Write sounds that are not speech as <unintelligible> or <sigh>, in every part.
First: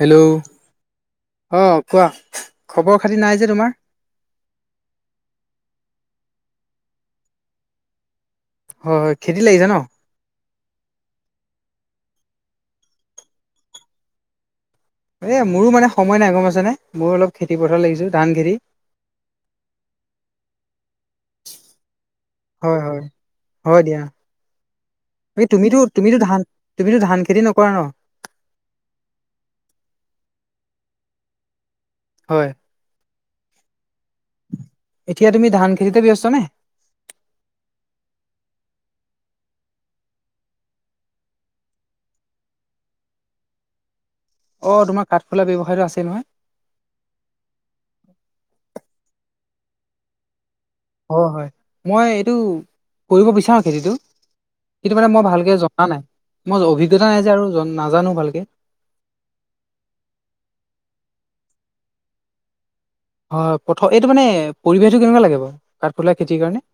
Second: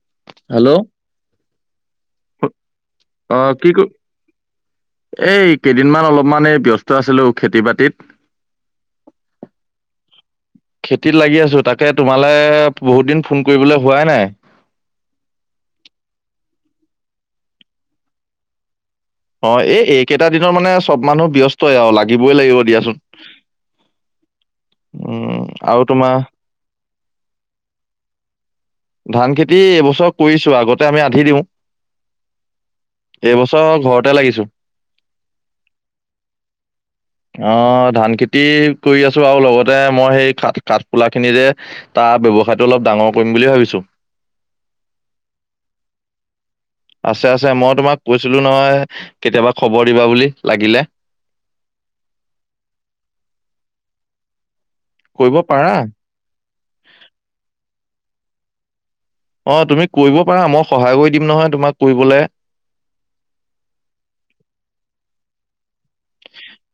Hello hello অ' কোৱা, খবৰ খাতি অ নাই যে, কি তোমাৰ? ক এই কেইদিনমান অলপমানে ব্যস্ত আছিলোঁ খেতি-বাতিত। হয, খেতি লাগিছে ন? খেতিত লাগি আছোঁ, তাকে তোমালে বহুত দিন ফোন কৰিবলে হোৱাই নাই। এ, মোৰো মানে সময় নাই, গম পাইছানে মোৰো অলপ খেতিপথাৰ লাগিছোঁ, দান খেতি। অ' এই-এইকেইটা দিনৰ মানে চব মানুহ ব্যস্তই আৰু লাগিবই লাগিব হয় দিয়াচোন। হয় হয় দিয়া উম <inaudible> তুমিতো, আৰু তোমাৰ তুমিতো ধান তুমিতো ধান-খেতি নকৰা ন? ধান-খেতি এইবছৰ কৰিছোঁ আগতে আমি আধি দিওঁ। হয়। এইবছৰ আৰু ঘৰত এতিয়া তুমি ধান-খেতিতে ব্যস্ত নে? উ <inaudible> অ' ধান-খেতি কৰি আছোঁ আৰু লগতে মই সেই কাঠ-কাঠ ফুলা খিনি যে তা, ব্যৱসায়টো অলপ ডাঙৰ কৰিম বুলি ভাবিছোঁ। অ' তোমাৰ কাঠফুলা ব্যৱসায়টো আছে নহয়? আছে আছে। মই তোমাক কৈছিলো নহয় কেতিয়াবা খবৰ দিবা বুলি লাগিলে। হয় মই এইটো কৰিব বিচাৰো খেতিটো। সেইটো মানে মই কৰিব ভালকে পাৰা জনা নাই। মই অভিজ্ঞতা নাই যে আৰু নাজানো ভালকে। তুমি কৰিব পাৰা মই সহায় কৰি দিম নহয় তোমাক কৰিবলে। হয় প্ৰথম এইটো মানে পৰিৱেশটো কেনেকুৱা লাগে বাৰু? কাঠফুলা খেতিৰ কাৰণে।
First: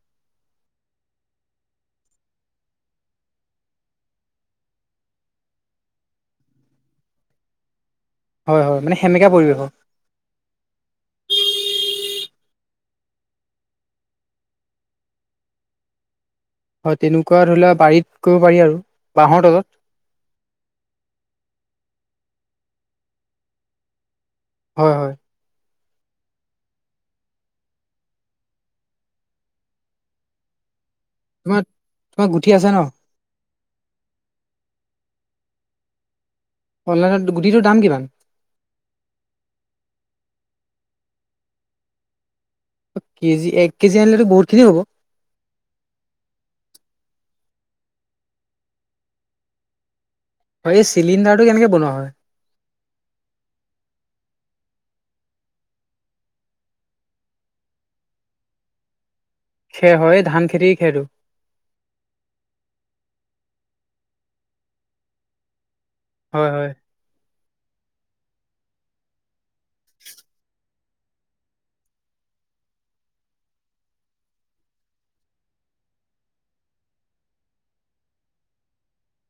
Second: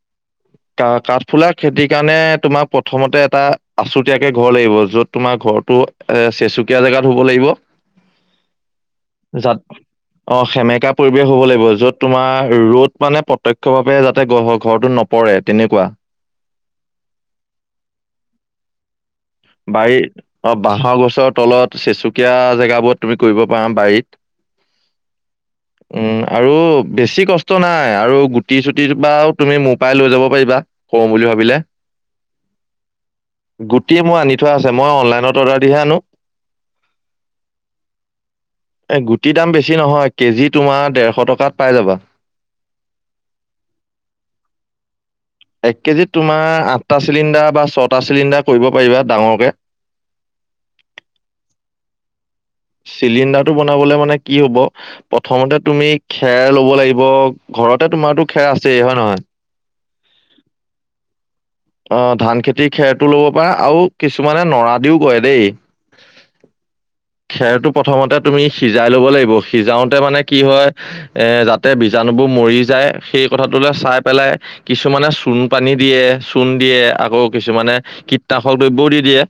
কা কাঠফুলাৰ খেতিৰ কাৰণে তোমাৰ প্ৰথমতে এটা আছুতীয়াকে ঘৰ লাগিব যত তোমাৰ ঘৰটো এ চেচুকীয়া জেগাত হ'ব লাগিব। হয় হয় মানে সেমেকা যাত পৰিৱেশৰ। অ' সেমেকা পৰিৱেশ হ'ব লাগিব। য'ত তোমাৰ ৰ'দ মানে প্ৰত্যক্ষভাৱে যাতে ঘৰটোত ন পৰে তেনেকুৱা। হয় তেনেকুৱা ধৰি লোৱা বাৰীত কৰিব পাৰি আৰু বাঁহৰ তলত। বাৰীত অ' বাঁহৰ গছৰ তলত চেচুকীয়া জেগাবোৰত তুমি কৰিব পাৰা বাৰীত হয় <inaudible> আৰু বেছি কষ্ট নাই আৰু গুটি চুটিৰ বাও তুমি মোৰ পৰাই লৈ যাব পাৰিবা। <unintelligible> তোমাৰ গুঠি আছে ন'? গুটি মোৰ আনি থোৱা আছে, মই অনলাইনত অৰ্ডাৰ দিহে আনো। অনলাইনত গুটিটোৰ দাম কিমান? গুটিৰ দাম বেছি নহয়, কেজি তোমাৰ ডেৰশ টকাত পাই যাবা। কেজি এক কেজি আনিলেতো বহুতখিনি হ'ব। এক কেজিত তোমাৰ আঠটা চিলিণ্ডাৰ বা ছটা চিলিণ্ডাৰ কৰিব পাৰিবা ডাঙৰকে। এই চিলিণ্ডাৰটো কেনেকে বনোৱা হয়? চিলিণ্ডাৰটো বনাবলে মানে কি হ'ব প্ৰথমতে তুমি খেৰ ল'ব লাগিব। ঘৰতে তোমাৰটো খেৰ আছেই হয় নহয়। হয়, ধান খেতিৰ খেৰটো? অ' ধান খেতিৰ খেৰটোও ল'ব পাৰা আৰু কিছুমানে নৰা দিও কৰে দেই। হয় খেৰটো প্ৰথমতে তুমি সিজাই ল'ব লাগিব, সিজাওতে মানে কি হয় এ যাতে বীজাণুবোৰ মৰি যায় সেই কথাটোলে চাই পেলাই কিছুমানে চূণ পানী দিয়ে চূণ দিয়ে আকৌ কিছুমানে কীটনাশক দ্ৰব্যও দি দিয়ে।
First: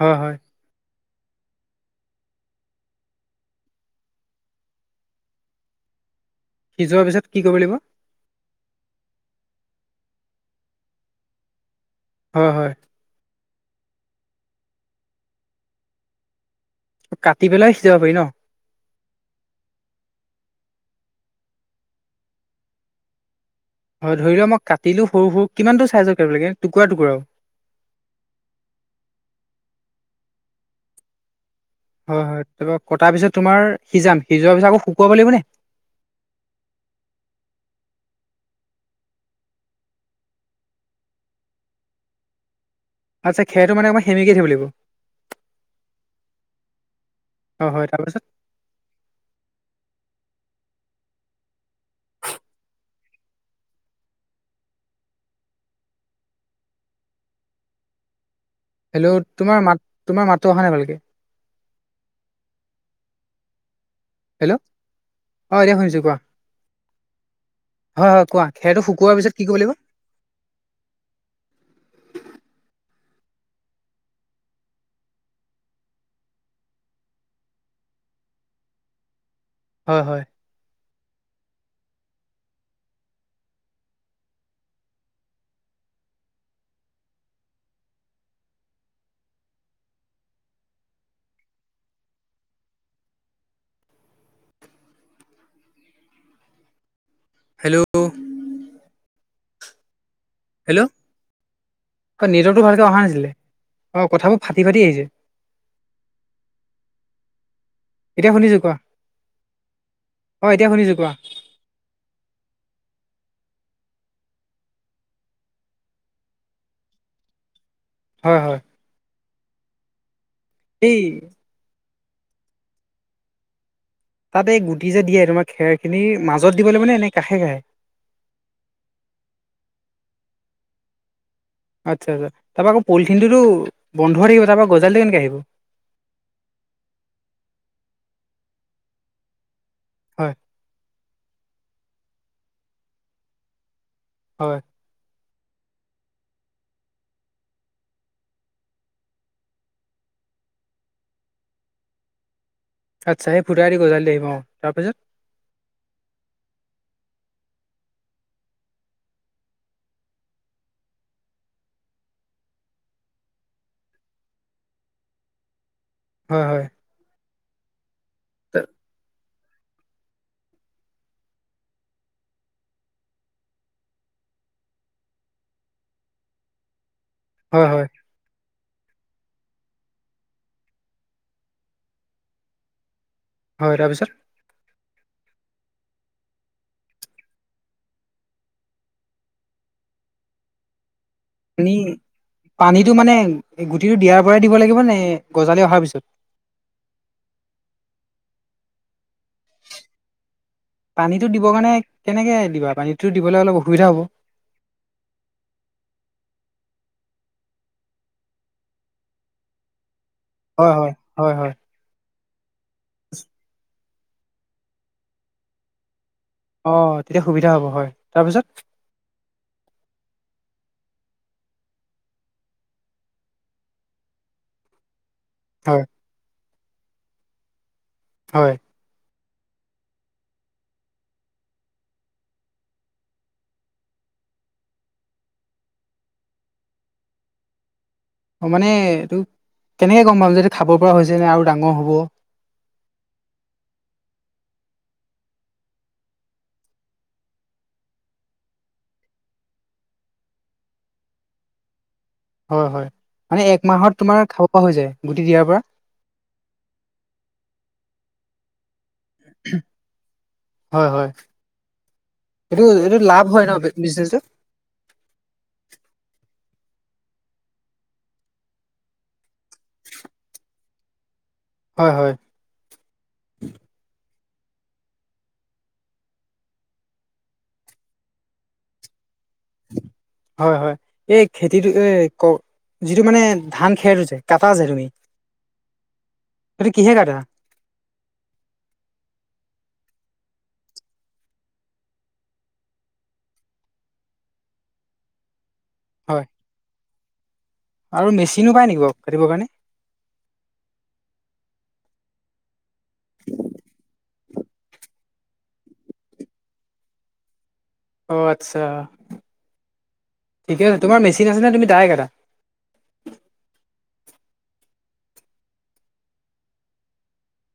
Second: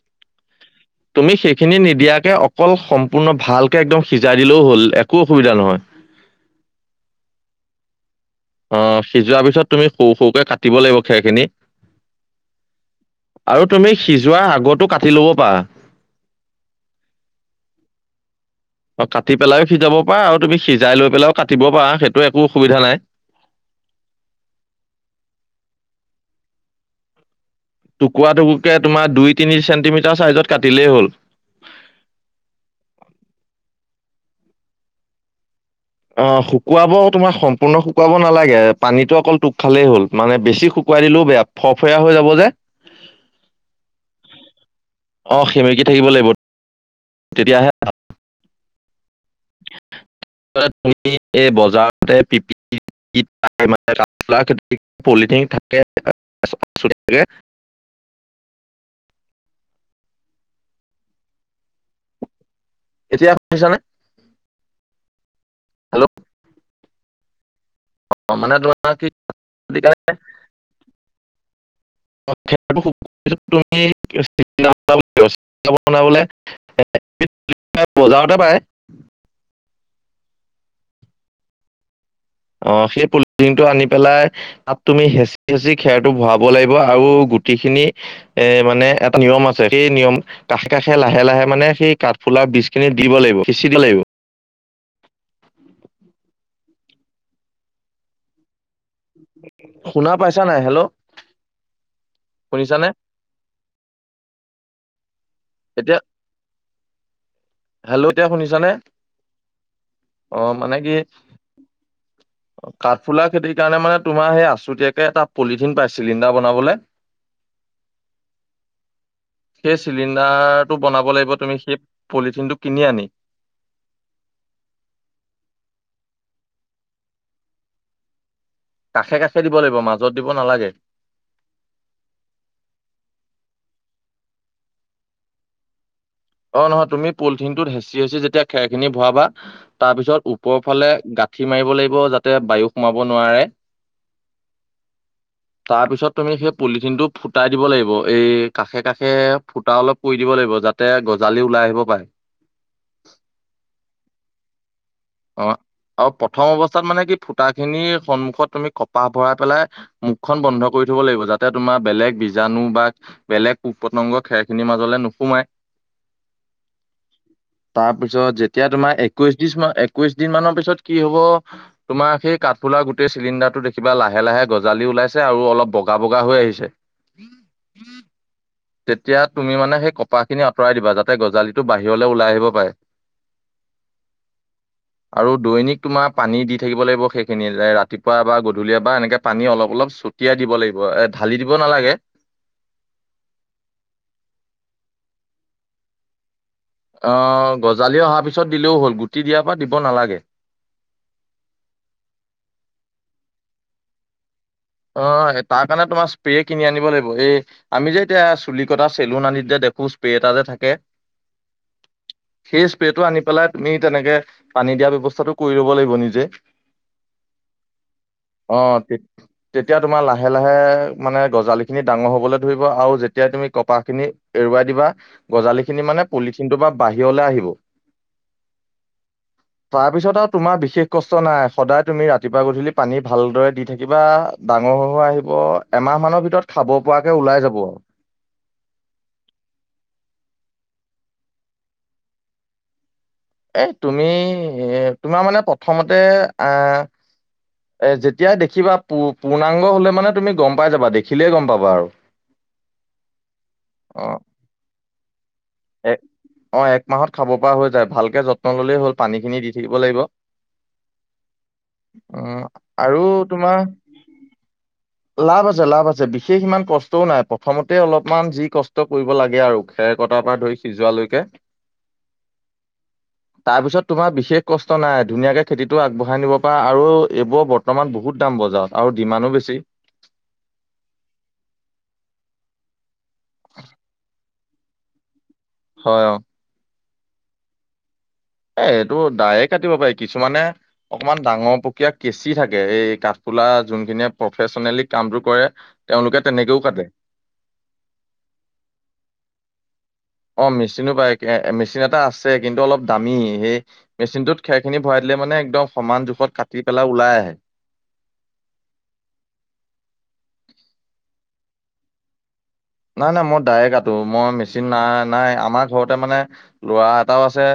হয় হয়। <inaudible> তুমি সেইখিনি নিদিয়াকে অকল সম্পূৰ্ণ ভালকে একদম সিজাই দিলেও হ'ল একো অসুবিধা নহয়। <inaudible> সিজোৱাৰ পিছত কি কৰিব লাগিব? অ' সিজোৱাৰ পিছত তুমি সৰু সৰুকে কাটিব লাগিব খেৰখিনি। হয়। আৰু তুমি সিজোৱাৰ আগতো কাটি ল'ব পাৰা। কাটি পেলাই সিজাব পাৰি ন'? অ' কাটি পেলাইও সিজাব পাৰা আৰু তুমি সিজাই লৈ পেলাইও কাটিব পাৰা সেইটো একো অসুবিধা নাই। হয় ধৰি লোৱা মই কাটিলোঁ সৰু সৰু, কিমানটো ছাইজৰ কিব লাগে টুকুৰা টুকুৰ টুকুৰা টকুৰকে তোমাৰ দুই তিনি চেণ্টিমিটাৰ চাইজত কাটিলেই হ'ল। হয়, হয়, তাপা কটাৰ পিছত তোমাৰ সিজাম, সিজোৱাৰ পিছত আকৌ শুকুৱাব লাগিবনে? অ' শুকুৱাব তোমাৰ সম্পূৰ্ণ শুকুৱাব নালাগে, পানীটো অকল টোক খালেই হ'ল, মানে বেছি শুকুৱাই দিলেও বেয়া। ফ ফৰিয়া হৈ যাব যে। আচ্ছা, খেৰটো মানে অকমান সেমিকি থাকিব লাগিব। অ' সেমেকি থাকিব লাগিব তেতিয়াহে অ' হয় তাৰপিছত। তুমি এই বজাৰতে পিপ <unintelligible> পলিথিন থাকে। <unintelligible> হেল্ল', তোমাৰ মাত, তোমাৰ মাতটো অহা নাই ভালকে। এতিয়া শুনিছানে? হেল্ল', অ' এতিয়া শুনিছোঁ হেল্ল' কোৱা? হয়, হয়, কোৱা, মানে খেৰটো তোমাৰ শুকোৱাৰ পিছত কি কৰিব লাগিব? <unintelligible> খেৰটো শুকুৱা পিছত <unintelligible> <unintelligible> বজাৰতে পায়। হয়, হয়। অ' সেই পুলিটিংটো আনি পেলাই। তাত তুমি হেঁচি, হেঁচি খেৰটো ভৰাব লাগিব, আৰু গুটি খিনি। এ মানে এটা নিয়ম আছে, সেই নিয়ম। কাষে, কাষে, লাহে, লাহে, মানে সেই কাঠফুলাৰ বীজ খিনি দিব লাগিব, সিঁচিব লাগিব। হেল্ল'? শুনা পাইছা নাই, হেল্ল'? অ' নেটৱৰ্কটো ভালকে শুনিছানে অহা নাছিলে, অ' কথাবোৰ ফাটি ফাটি আহিছে। এতিয়া হেল্ল', এতিয়া শুনিছা শুনিছো নে? কোৱা অ' এতিয়া মানে কি শুনিছো কোৱা কাঠফুলা খেতিৰ কাৰণে মানে তোমাৰ সেই আছুতীয়াকে এটা পলিথিন পায়, চিলিণ্ডাৰ বনাবলে। <inaudible> হয়, হয়। সেই চিলিণ্ডাৰটো এই বনাব লাগিব, তুমি সেই পলিথিনটো কিনি আনি। তাতে এই গুটি যে দিয়ে তোমাৰ খেৰ খিনি, মাজত দিব লাগিবনে নে কাষে কষে? কাষে কাষে দিব লাগিব মাজত দিব নালাগে। আচ্ছা, আচ্ছা, তাপা আকৌ পলিথিনতোটো বন্ধ থাকিব, তাপা গজালিটো কেনেকে আহিব? অ' ন তুমি পলিথিনটোত হেঁচি হেঁচি যেতিয়া খেৰখিনি ভৰাবা, হয় তাৰপিছত ওপৰৰ ফালে গা গাঠি মাৰিব লাগিব, যাতে বায়ু সোমাব নোৱাৰে। হয়। <inaudible> তাৰপিছত তুমি সেই পুলিথিনটো ফুটাই দিব লাগিব, এই কাষে কাষে ফুটা অলপ কৰি দিব লাগিব, যাতে গজালি ওলাই আহিব পাৰে। আচ্ছা, সেই ফুটাই দি গজালি আহিব, অ' তাৰপিছত? অ' আৰু প্ৰথম অৱস্থাত মানে কি ফুটা খিনিৰ সন্মুখত তুমি কপাহ ভৰাই পেলাই। মুখখন বন্ধ কৰি থব লাগিব, যাতে তোমাৰ বেলেগ বীজাণু বা বেলেগ পোকপতংগ খেৰ খিনিৰ মাজলে নোসোমাই। হয়, হয়। তাৰপিছত যেতিয়া তোমাৰ একৈশ দি, একৈশ দিন মানৰ পিছত কি হব। তোমাৰ সেই কাঠফুলাৰ গোটেই চিলিণ্ডাৰটো দেখিবা, লাহে লাহে গজালি ওলাইছে, আৰু অলপ বগা, বগা হৈ আহিছে। হয়, হয়। তেতিয়া তুমি মানে সেই কপাহখিনি আঁতৰাই দিবা, যাতে গজালিটো বাহিৰলে ওলাই আহিব পাৰে। হয় তাৰ পিছত। আৰু দৈনিক তোমাৰ পানী দি থাকিব লাগিব সেইখিনি ৰাতিপুৱা বা গধূলি বা এনেকে পানী অলপ অলপ চ তিয়াই দিব লাগিব এ ঢালি দিব পানী নালাগে। পানীটো মানে গুটিটো দিয়াৰ পৰাই দিব লাগিব নে গজালি অহাৰ পিছত। অ গজালি অহাৰ পিছত দিলেও হ'ল গুটি দিয়াৰ পৰা দিব নালাগে। পানীটো দিব কাৰণে কেনেকে দিবা পানীটো দিবলে অলপ অসুবিধা হ'ব। অ তাৰ কাৰণে তোমাৰ স্প্ৰে কিনি আনিব লাগিব। সে আমি যে এতিয়া চুলি কটা চেলুন আনিত যে দেখো স্প্ৰে এটা যে থাকে। হয় হয়। হয় হয়। সেই স্প্ৰেটো আনি পেলাই তুমি তেনেকে পানী দিয়া ব্যৱস্থাটো কৰি ল'ব লাগিব নিজে। অ তেতিয়া সুবিধা হ'ব হয়। তাৰপিছত? অ তে তেতিয়া তোমাৰ লাহে লাহে মানে গজালি খিনি ডাঙৰ হবলৈ ধৰিব আও যেতিয়াই তুমি কপাহ খিনি এৰুৱাই দিবা গজালি হয় খিনি মানে পলিথিনটোৰ বা বাহিৰলৈ আহিব। হয়। <inaudible> তাৰ পিছত আৰু তোমাৰ বিশেষ কষ্ট নাই, সদায় তুমি ৰাতিপুৱা গধূলি পানী ভালদৰে দি থাকিবা। ডাঙ হৈ হৈ আহিব। এমাহ মানৰ ভিতৰত খাব পৰাকে ওলাই যাব। অ মানে এইটো কেনেকে গম পাম যে এইটো খাব পৰা হৈছে নে আৰু ডাঙৰ হ'ব? এ তুমি তোমাৰ মানে প্ৰথমতে আহ এ যেতিয়াই দেখিবা পূ পূৰ্ণাংগ হলে মানে তুমি গম পাই যাবা দেখিলেই গম পাবা আৰু। হয় হয়। মানে এক মাহত তোমাৰ খাব পৰা হৈ যায় গুটি দিয়াৰ পৰা? এ অ এক মাহত খাব পৰা হৈ যায়। ভালকে যত্ন ল'লেই হ'ল। পানীখিনি দি থাকিব লাগিব। হয় হয়। উম এইটো এইটো আৰু লাভ হয় ন তোমাৰ বিজনেচটো। লাভ আছে লাভ আছে। বিশেষ ইমান কষ্টও নাই। প্ৰথমতে অলপমান যি কষ্ট কৰিব লাগে আৰু খেৰ কটা পৰা ধৰি সিজোৱালৈকে। হয় হয়। তাৰপিছত তোমাৰ বিশেষ কষ্ট নাই। ধুনীয়াকে খেতিটো আগবঢ়াই নিব পাৰা আৰু এইবোৰৰ বৰ্তমান বহুত দাম বজাৰত আৰু ডিমানো বেছি। হয় হয়। এই খেতিটো এ ক যিটো মানে ধান খেৰটো যে? কাটা যে তুমি? হয় অ। সেইটো কিহে কাটা? এ এইটো দায়ে কাটিব পাৰি, কিছুমানে অকমান ডাঙৰ পকীয়া কেঁচি থাকে এই কাঠফুলা যোনখিনিয় প্ৰফেচনেলি কামটো কৰে। হয় তেওঁলোকে তেনেকেও কাটে। আৰু মেচিনো পায় নেকি বাও? কাটিব কাৰণে? অ মেচিনো পায়, মেচিন এটা আছে কিন্তু অলপ দামী সেই মেচিনটোত খেৰ খিনি ভৰাই দিলে মানে একদম সমান জোখত কাটি পেলাই ওলাই আহে। অঁ আচ্ছা ঠিকে আছে। তোমাৰ মেচিন আছেনে তুমি দাৰে কাটা? না না মই দাৰে কাটো মই মেচিন নাই নাই আমাৰ ঘৰতে মানে লৰা এটাও আছে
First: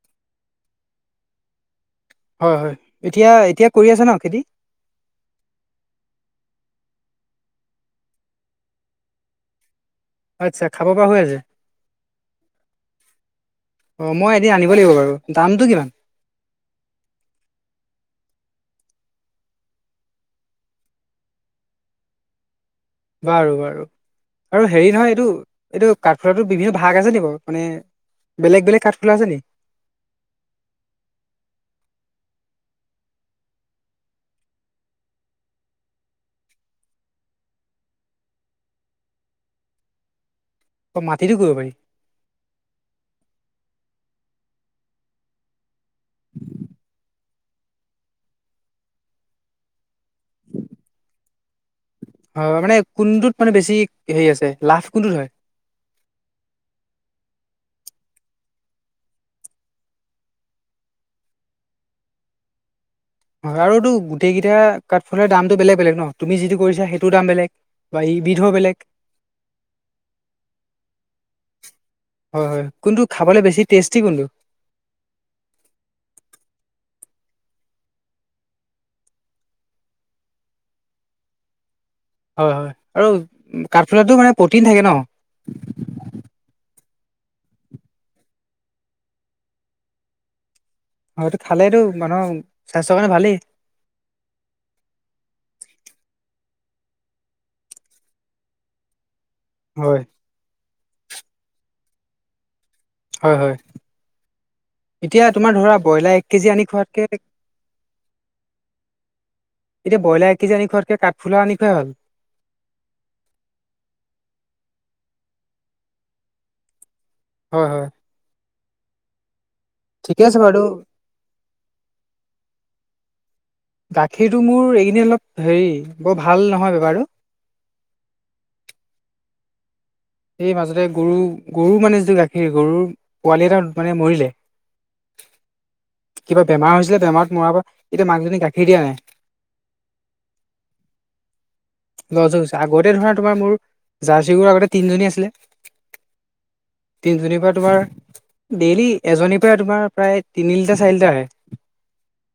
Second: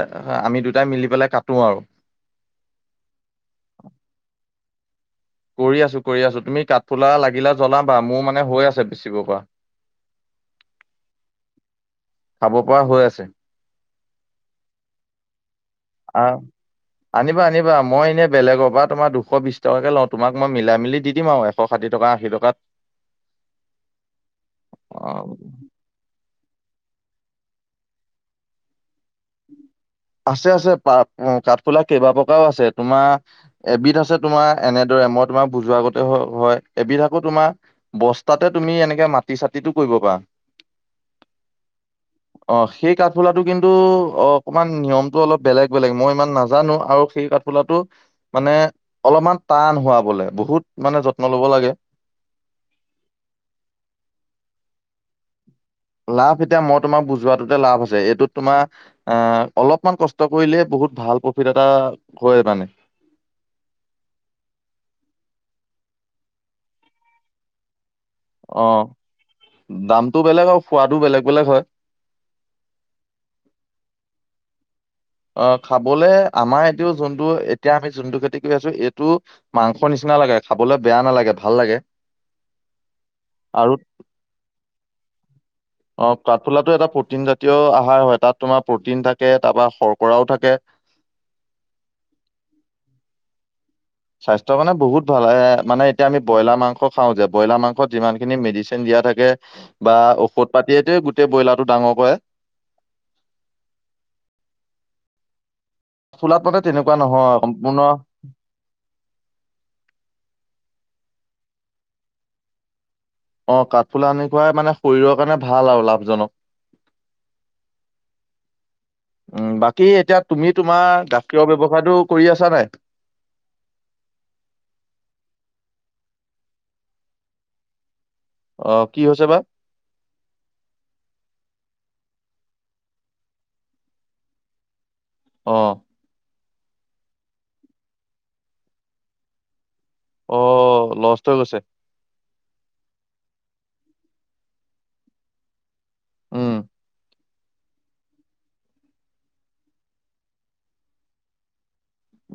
আমি দুটাই মিলি পেলাই কাটো আৰু। হয়, হয়, এতিয়া এতিয়া কৰি আছে ন খেতি? কৰি আছোঁ‌, কৰি আছোঁ‌, তুমি কাঠফুলা লাগিলে জ্বনাবা, মোৰ মানে হৈ আছে বেচিব পৰা। আচ্ছা, খাব পৰা হৈ আছে? খাব পৰা হৈ আছে অ', মই এদিন আনিব লাগিব বাৰু। দামটো কিমান? আ। আনিবা আনিবা, মই এনেই বেলেগ পা তোমাৰ দুশ বিশ টকাকে লওঁ, তোমাক মই মিলাই মেলি দি দিম আৱ এ এশ ষাঠি টকা, আশী টকাত। বাৰু বাৰু, আৰু হেৰি নহয় অ এইটো এইটো কাঠফুলাতো বিভিন্ন ভাগ আছে নি বাও? মানে বেলেগ বেলেগ কাঠফুলা আছে নি? আছে আছে পা-কাঠফুলা কেইবা প্ৰকাৰও আছে, তোমাৰ এবিধ আছে তোমাৰ এনেদৰে মই তোমাৰ বুজোৱাৰ গতে হয়, এবিধ আকৌ তোমাৰ বস্তাতে তুমি এনেকে মাটি চাতিটো কৰিব পাৰা। অ', মাতিটো কৰিব পাৰি? অ', সেই কাঠফুলাটো কিন্তু অ', অকমান নিয়মতটো অলপ বেলেগ বেলেগ, মই ইমান নাজানো আৰু সেই কাঠফুলাটো মানে অলপমান টান হোৱা বলে, বহুত মানে যত্ন ল'ব লাগে। হয় মানে কোনটোত মানে বেছি হেৰি আছে লাভ কোনটোত হয়? লাভ এতিয়া মই তোমাক বুজোৱাটোতে লাভ আছে, এইটোত তোমাৰ অ', অলপমান কষ্ট কৰিলে বহুত ভাল প্ৰফিট এটা হয় মানে। হয়, আৰুতো গোটেইকেইটা কাঠফালাৰৰ দামটো বেলেগ বেলেগ ন, তুমি যিটো কৰিছা সেইটো দাম বেলেগ। বা ইবিধো অ', বেলেগ দামটো বেলেগ, আৰু খোৱাতটো বেলেগ বেলেগ হয। হয় হয়, কোনটো খাবলৈ বেছি টেষ্টি কোনটো? আহ, খাবলে আমাৰ এইটোও যোনটো এতিয়া আমি যোনটো খেতি কৰি আছো এইটো মাংস নিচিনা লাগে, খাবলে বেয়া নালাগে, ভাল লাগে। হয় হয়, আৰু আৰু কাঠফুলাটো মানে প্ৰটিন থাকে ন? অ', কাঠফুলাটো এটা প্ৰটিন জাতীয় আহাৰ হয়, তাত তোমাৰ প্ৰটিন থাকে, তাৰপৰা শৰ্কৰাও থাকে। হয়, এইটো খালেটো মানুহৰ স্বাস্থ্যৰ কাৰণে ভালেই। স্বাস্থ্যৰ কাৰণে বহুত ভাল, এ, মানে এতিয়া আমি ব্ৰইলাৰ মাংস খাওঁ যে ব্ৰইলাৰ মংস যিমানখিনি মেডিচিন দিয়া থাকে বা হয় ঔষধ পাতিয়টোৱে গোটেই ব্ৰইলাৰ টো ডাঙৰ কৰে। হয় হয়। এতিয়া তোমাৰ ধৰা ব্ৰইলাৰ এক কাঠফুলাত কেজি মানে আনি তেনেকুৱা খোৱাতকে নহয় সম্পূৰ্ণ এতিয়া বইলাৰ কেজি আনি খোৱাতকে কাঠফুলা আনি খুৱাই ভাল। অ', কাঠফুলা আনি খুৱাই মানে শৰীৰৰ কাৰণে ভাল আৰু লাভজনক। হয় হয়। উম, বাকী এতিয়া ঠিকে আছে তুমি বাৰু তোমাৰ গাখীৰৰ ব্যৱসায়টো কৰি আছা নাই? গাখীৰটো মোৰ এইগিদিন অলপ হেৰি, বৰ ভাল নহয় বেপাৰটো। অ', কি হৈছে বা? সেই মাজতে গৰু, গৰু মানে যিটো গাখীৰ গৰুৰ পোৱালি এটা মানে মৰিলে। অ'। কিবা বেমাৰ হৈছিলে বেমাৰত মৰা পা, এতিয়া মাকজনী গাখীৰ দিয়া নাই। অ', লষ্ট হৈ গৈছে। লষ্ট হৈ গৈছে, আগতে ধৰা তোমাৰ মোৰ জাৰ্চি গৰু আগতে তিনিজনী আছিলে। উম। তিনিজনীৰ পৰা তোমাৰ, ডেইলি এজনীৰ পৰা তোমাৰ প্ৰায় তিনি লিটাৰ চাৰি লিটাৰ আহে।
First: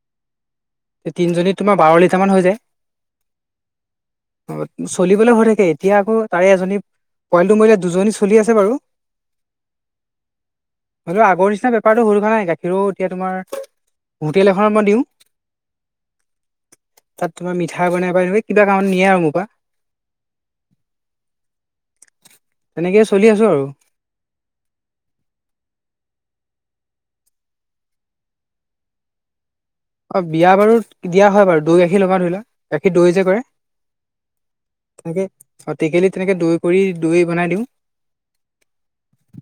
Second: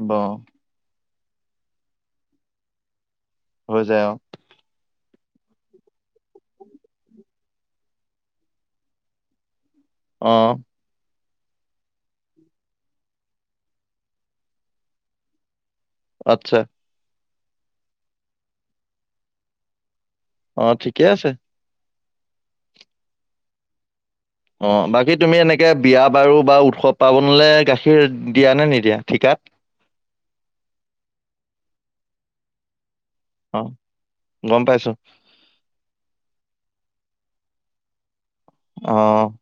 বাহ। এই তিনজনীত তোমাৰ বাৰ লিটাৰ মান হৈ যায়। হৈ যায় অ অ চলিবলে হৈ থাকে এতিয়া আকৌ তাৰে এজনী পোৱালিটো মৰিলে দুজনী চলি আছে বাৰু অ' হলেও‌ আগৰ নিচিনা বেপাৰটো হৈ থকা নাই গাখীৰ‌ও এতিয়া তোমাৰ হোটেল এখনত মই দিওঁ আচ্ছা তাত তোমাৰ মিঠাই বনাই বা এনেকা কিবা কামত নিয়ে আৰু মোৰ পৰা অ' থিকে আছে তেনেকেই চলি আছোঁ আৰু অ' বাকী তুমি এনেকৈ বিয়া বাৰু বা উৎসৱ পাৰ্বনলৈ গাখীৰ দিয়ানে নিদিয়া ঠিকাত অ বিয়া বাৰুত দিয়া হয় বাৰু দৈ গাখীৰ লগাওঁ ধৰিলোৱা গাখীৰ দৈ যে কৰে অ গম পাইছোঁ সেইটো আও টেকেলিত তেনেকে দৈ কৰি দৈ বনাই দিওঁ অ'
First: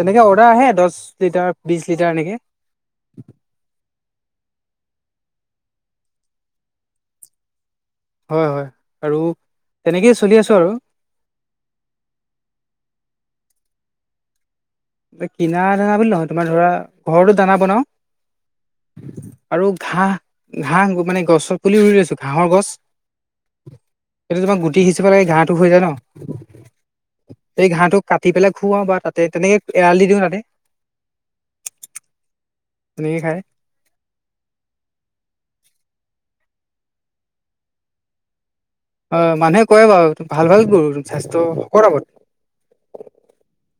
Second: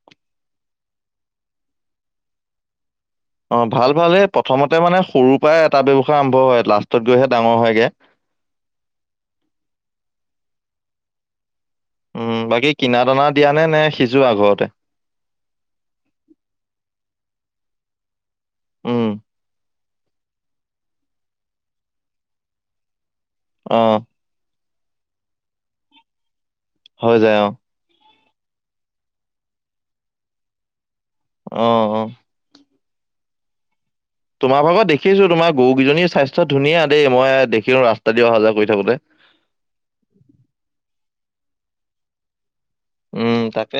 তেনেকে অৰ্ডাৰ আহে দছ লিটাৰ বিশ লিটাৰ এনেকে অ ভাল ভাল হেই প্ৰথমতে মানে সৰুৰ পৰাই এটা ব্যৱসায় আৰম্ভ হয় লাষ্টত গৈহে ডাঙৰ হয়গে। হয় হয় আৰু তেনেকেই চলি আছোঁ আৰু। উম বাকী কিনা দানা দিয়া নে নে সিজোৱা ঘৰতে? কিনা দানা বুলি নহয় তোমাৰ ধৰা ঘৰতো দানা বনাওঁ উম আৰু ঘাঁহ ঘাঁহ মানে গছৰ পুলি ৰুই লৈছো ঘাঁহৰ গছ অ' এইটো তোমাৰ গুটি সিঁচিব লাগে ঘাঁহটো হৈ যায় হৈ ন যায় অ সেই ঘাঁহটো পাত দি পেলাই খুৱাওঁ বা তাতে তেনেকৈ এৰাল দিওঁ তাতে। অ' অ' তেনেকে খায়। তোমাৰ ভাগৰ দেখিছোঁ তোমাৰ গৰুকেইজনীৰ স্বাস্থ্য ধুনীয়া দেই মই দেখো ৰাস্তা দি অহা যোৱা কৰি থাকোতে। হয় মানুহে কয় বাৰু ভাল ভাল গৰু স্বাস্থ্য শকত আবত। উম, তাকে।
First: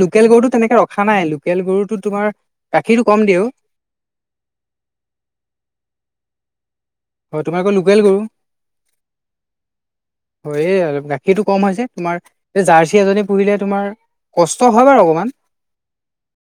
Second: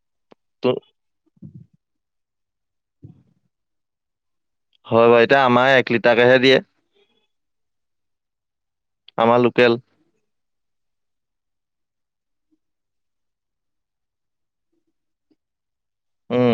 লোকেল গৰুটো তো তেনেকে ৰখ খা নাই লোকেল গৰুটো তোমাৰ গাখীৰটো কম দিয়ে আও। হয় বাৰু এতিয়া আমাৰে এক লিটাৰ কেহে দিয়ে। হয় তোমাৰ আকৌ লোকেল গৰু। আমাৰ লোকেল। হয়েই গাখীৰটো কম হয় যে, তোমাৰ জাৰ্চি এজনী পুহিলে তোমাৰ কষ্ট হয় বাৰু অকমান উম।